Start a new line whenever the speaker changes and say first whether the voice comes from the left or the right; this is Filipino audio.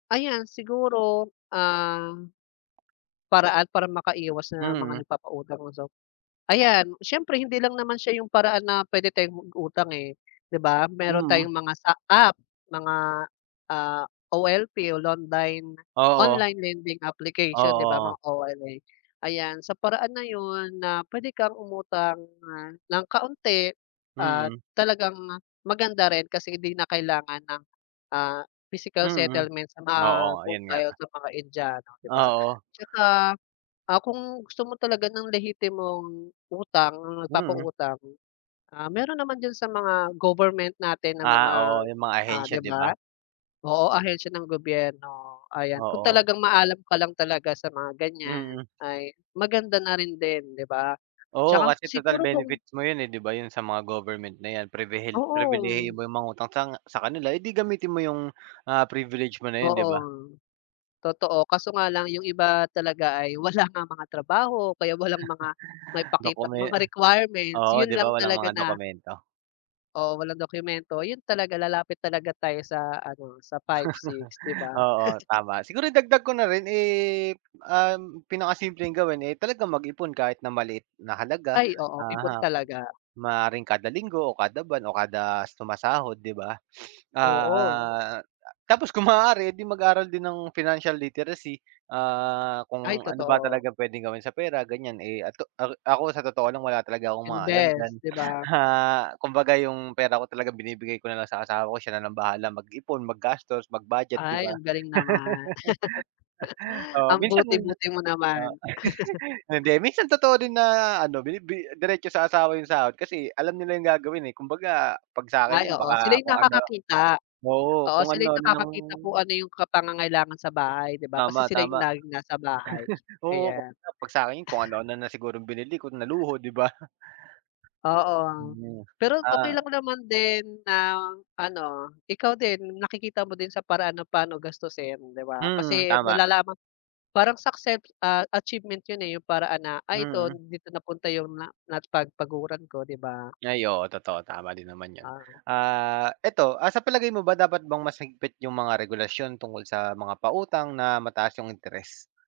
left: Ayan, siguro ah paraan para makaiwas sa
right: Mm.
left: mga nagpapautang, 'no so. Ayan, siyempre hindi lang naman siya 'yung paraan na puwede tayong mag-utang, eh, 'di ba? Meron
right: Mm.
left: tayong mga sa app, mga, ah, OLP o londine
right: Oo.
left: online lending application, 'di ba,
right: Oo.
left: mga OLA. Ayan, sa paraan na 'yun, na puwede kang umutang, ah, ng kaunti. At
right: Mm.
left: talagang maganda rin kasi 'di na kailangan ng, ah, physical
right: Mm.
left: settlement sa mga
right: Oo, ayun nga.
left: bombay o sa mga indiano, 'di ba?
right: Oo.
left: Tsaka, ah, kung gusto mo talaga ng lehitimong utang,
right: Mm.
left: nagpapautang, ah, meron naman diyan sa mga government natin na
right: Ah,
left: mga,
right: oo, 'yung mga
left: ah,
right: ahensya,
left: 'di
right: 'di
left: ba?
right: ba?
left: Oo, ahensiya ng gobyerno. Ayan kung
right: Oo.
left: talagang maalam ka lang talaga sa mga ganiyan
right: Mm.
left: ay maganda na rin din 'di ba?
right: Oo,
left: Tsaka
right: kasi total
left: siguro kung
right: benefits mo 'yun, eh, 'di ba? 'Yung sa mga government na 'yan prebehel
left: Oo.
right: pribilehiyo mo 'yung mangutang tang sa kanila, eh, di gamitin mo 'yung, ah, privilege mo na 'yun, 'di
left: Oo,
right: ba?
left: totoo. Kaso nga lang 'yung iba talaga ay wala ngang mga trabaho, kaya walang mga maipakitang
right: Dokume
left: mga requirements.
right: oo
left: 'Yun
right: 'di ba
left: lang
right: walang
left: talaga
right: mga
left: na
right: dokumento?
left: oo walang dokyumento. 'Yun talaga lalapit talaga tayo sa ano sa, 5, 6 'di ba?
right: Oo tama. Siguro idagdag ko na rin, eh, um, pinakasimpleng gawin, eh, talagang mag-ipon kahit na maliit na halaga,
left: Ay oo, ipon
right: aha
left: talaga.
right: maaaring kada linggo o kada buwan o kada sumasahod, 'di ba?
left: Oo.
right: Ah, tapos kung maaari di mag-aaral din ng financial literacy. Ah,
left: Ay,
right: kung ano ba
left: totoo.
right: talaga puwedeng gawin sa pera ganiyan. Eh, ato a ako, sa totoo lang wala talaga akong mga alam diyan.
left: Invest, 'di ba?
right: Ha, kumbaga, yung pera ko talaga binibigay ko na lang sa asawa ko. Siya na lang bahala mag-ipon, maggastos, mag-budget, 'di
left: Ay
right: ba?
left: ang galing naman.
right: Oh,
left: Ang
right: minsan oh
left: buti-buti mo naman.
right: hindi, minsan totoo din na ano, binibi diretso sa asawa 'yung sahod kasi alam nila 'yung gagawin, eh. Kumbaga 'pag
left: Ay,
right: sa'kin 'yun
left: oo, sila
right: baka
left: 'yung
right: kung ano
left: nakakakita.
right: oo,
left: Oo,
right: kung
left: sila 'yung
right: ano-ano ng
left: nakakakita kung ano 'yung ka pangangailangan sa bahay, 'di ba? Kasi
right: Tama
left: sila 'yung
right: tama.
left: laging nasa bahay
right: Oo, kung
left: ayan.
right: 'pag sa'kin 'yun, kung ano-ano na sigurong binili ko na luho, 'di ba?
left: Oo,
right: Mm,
left: pero
right: ah.
left: okey lang naman din na ano, ikaw din nakikita mo din sa paraan na pa'no gastusin, 'di ba?
right: Mm,
left: Kasi
right: tama.
left: malalaman parang succeps ah, achievement 'yun, eh, 'yung paraan na, ay ito
right: Mm.
left: dito napunta 'yung na napagpaguran ko, 'di ba?
right: Ay, oo, totoo, tama din naman 'yun.
left: Ah.
right: Ah, eto ah, sa palagay mo ba dapat bang mas higpit 'yung mga regulasyon tungkol sa mga pautang na mataas 'yung interes?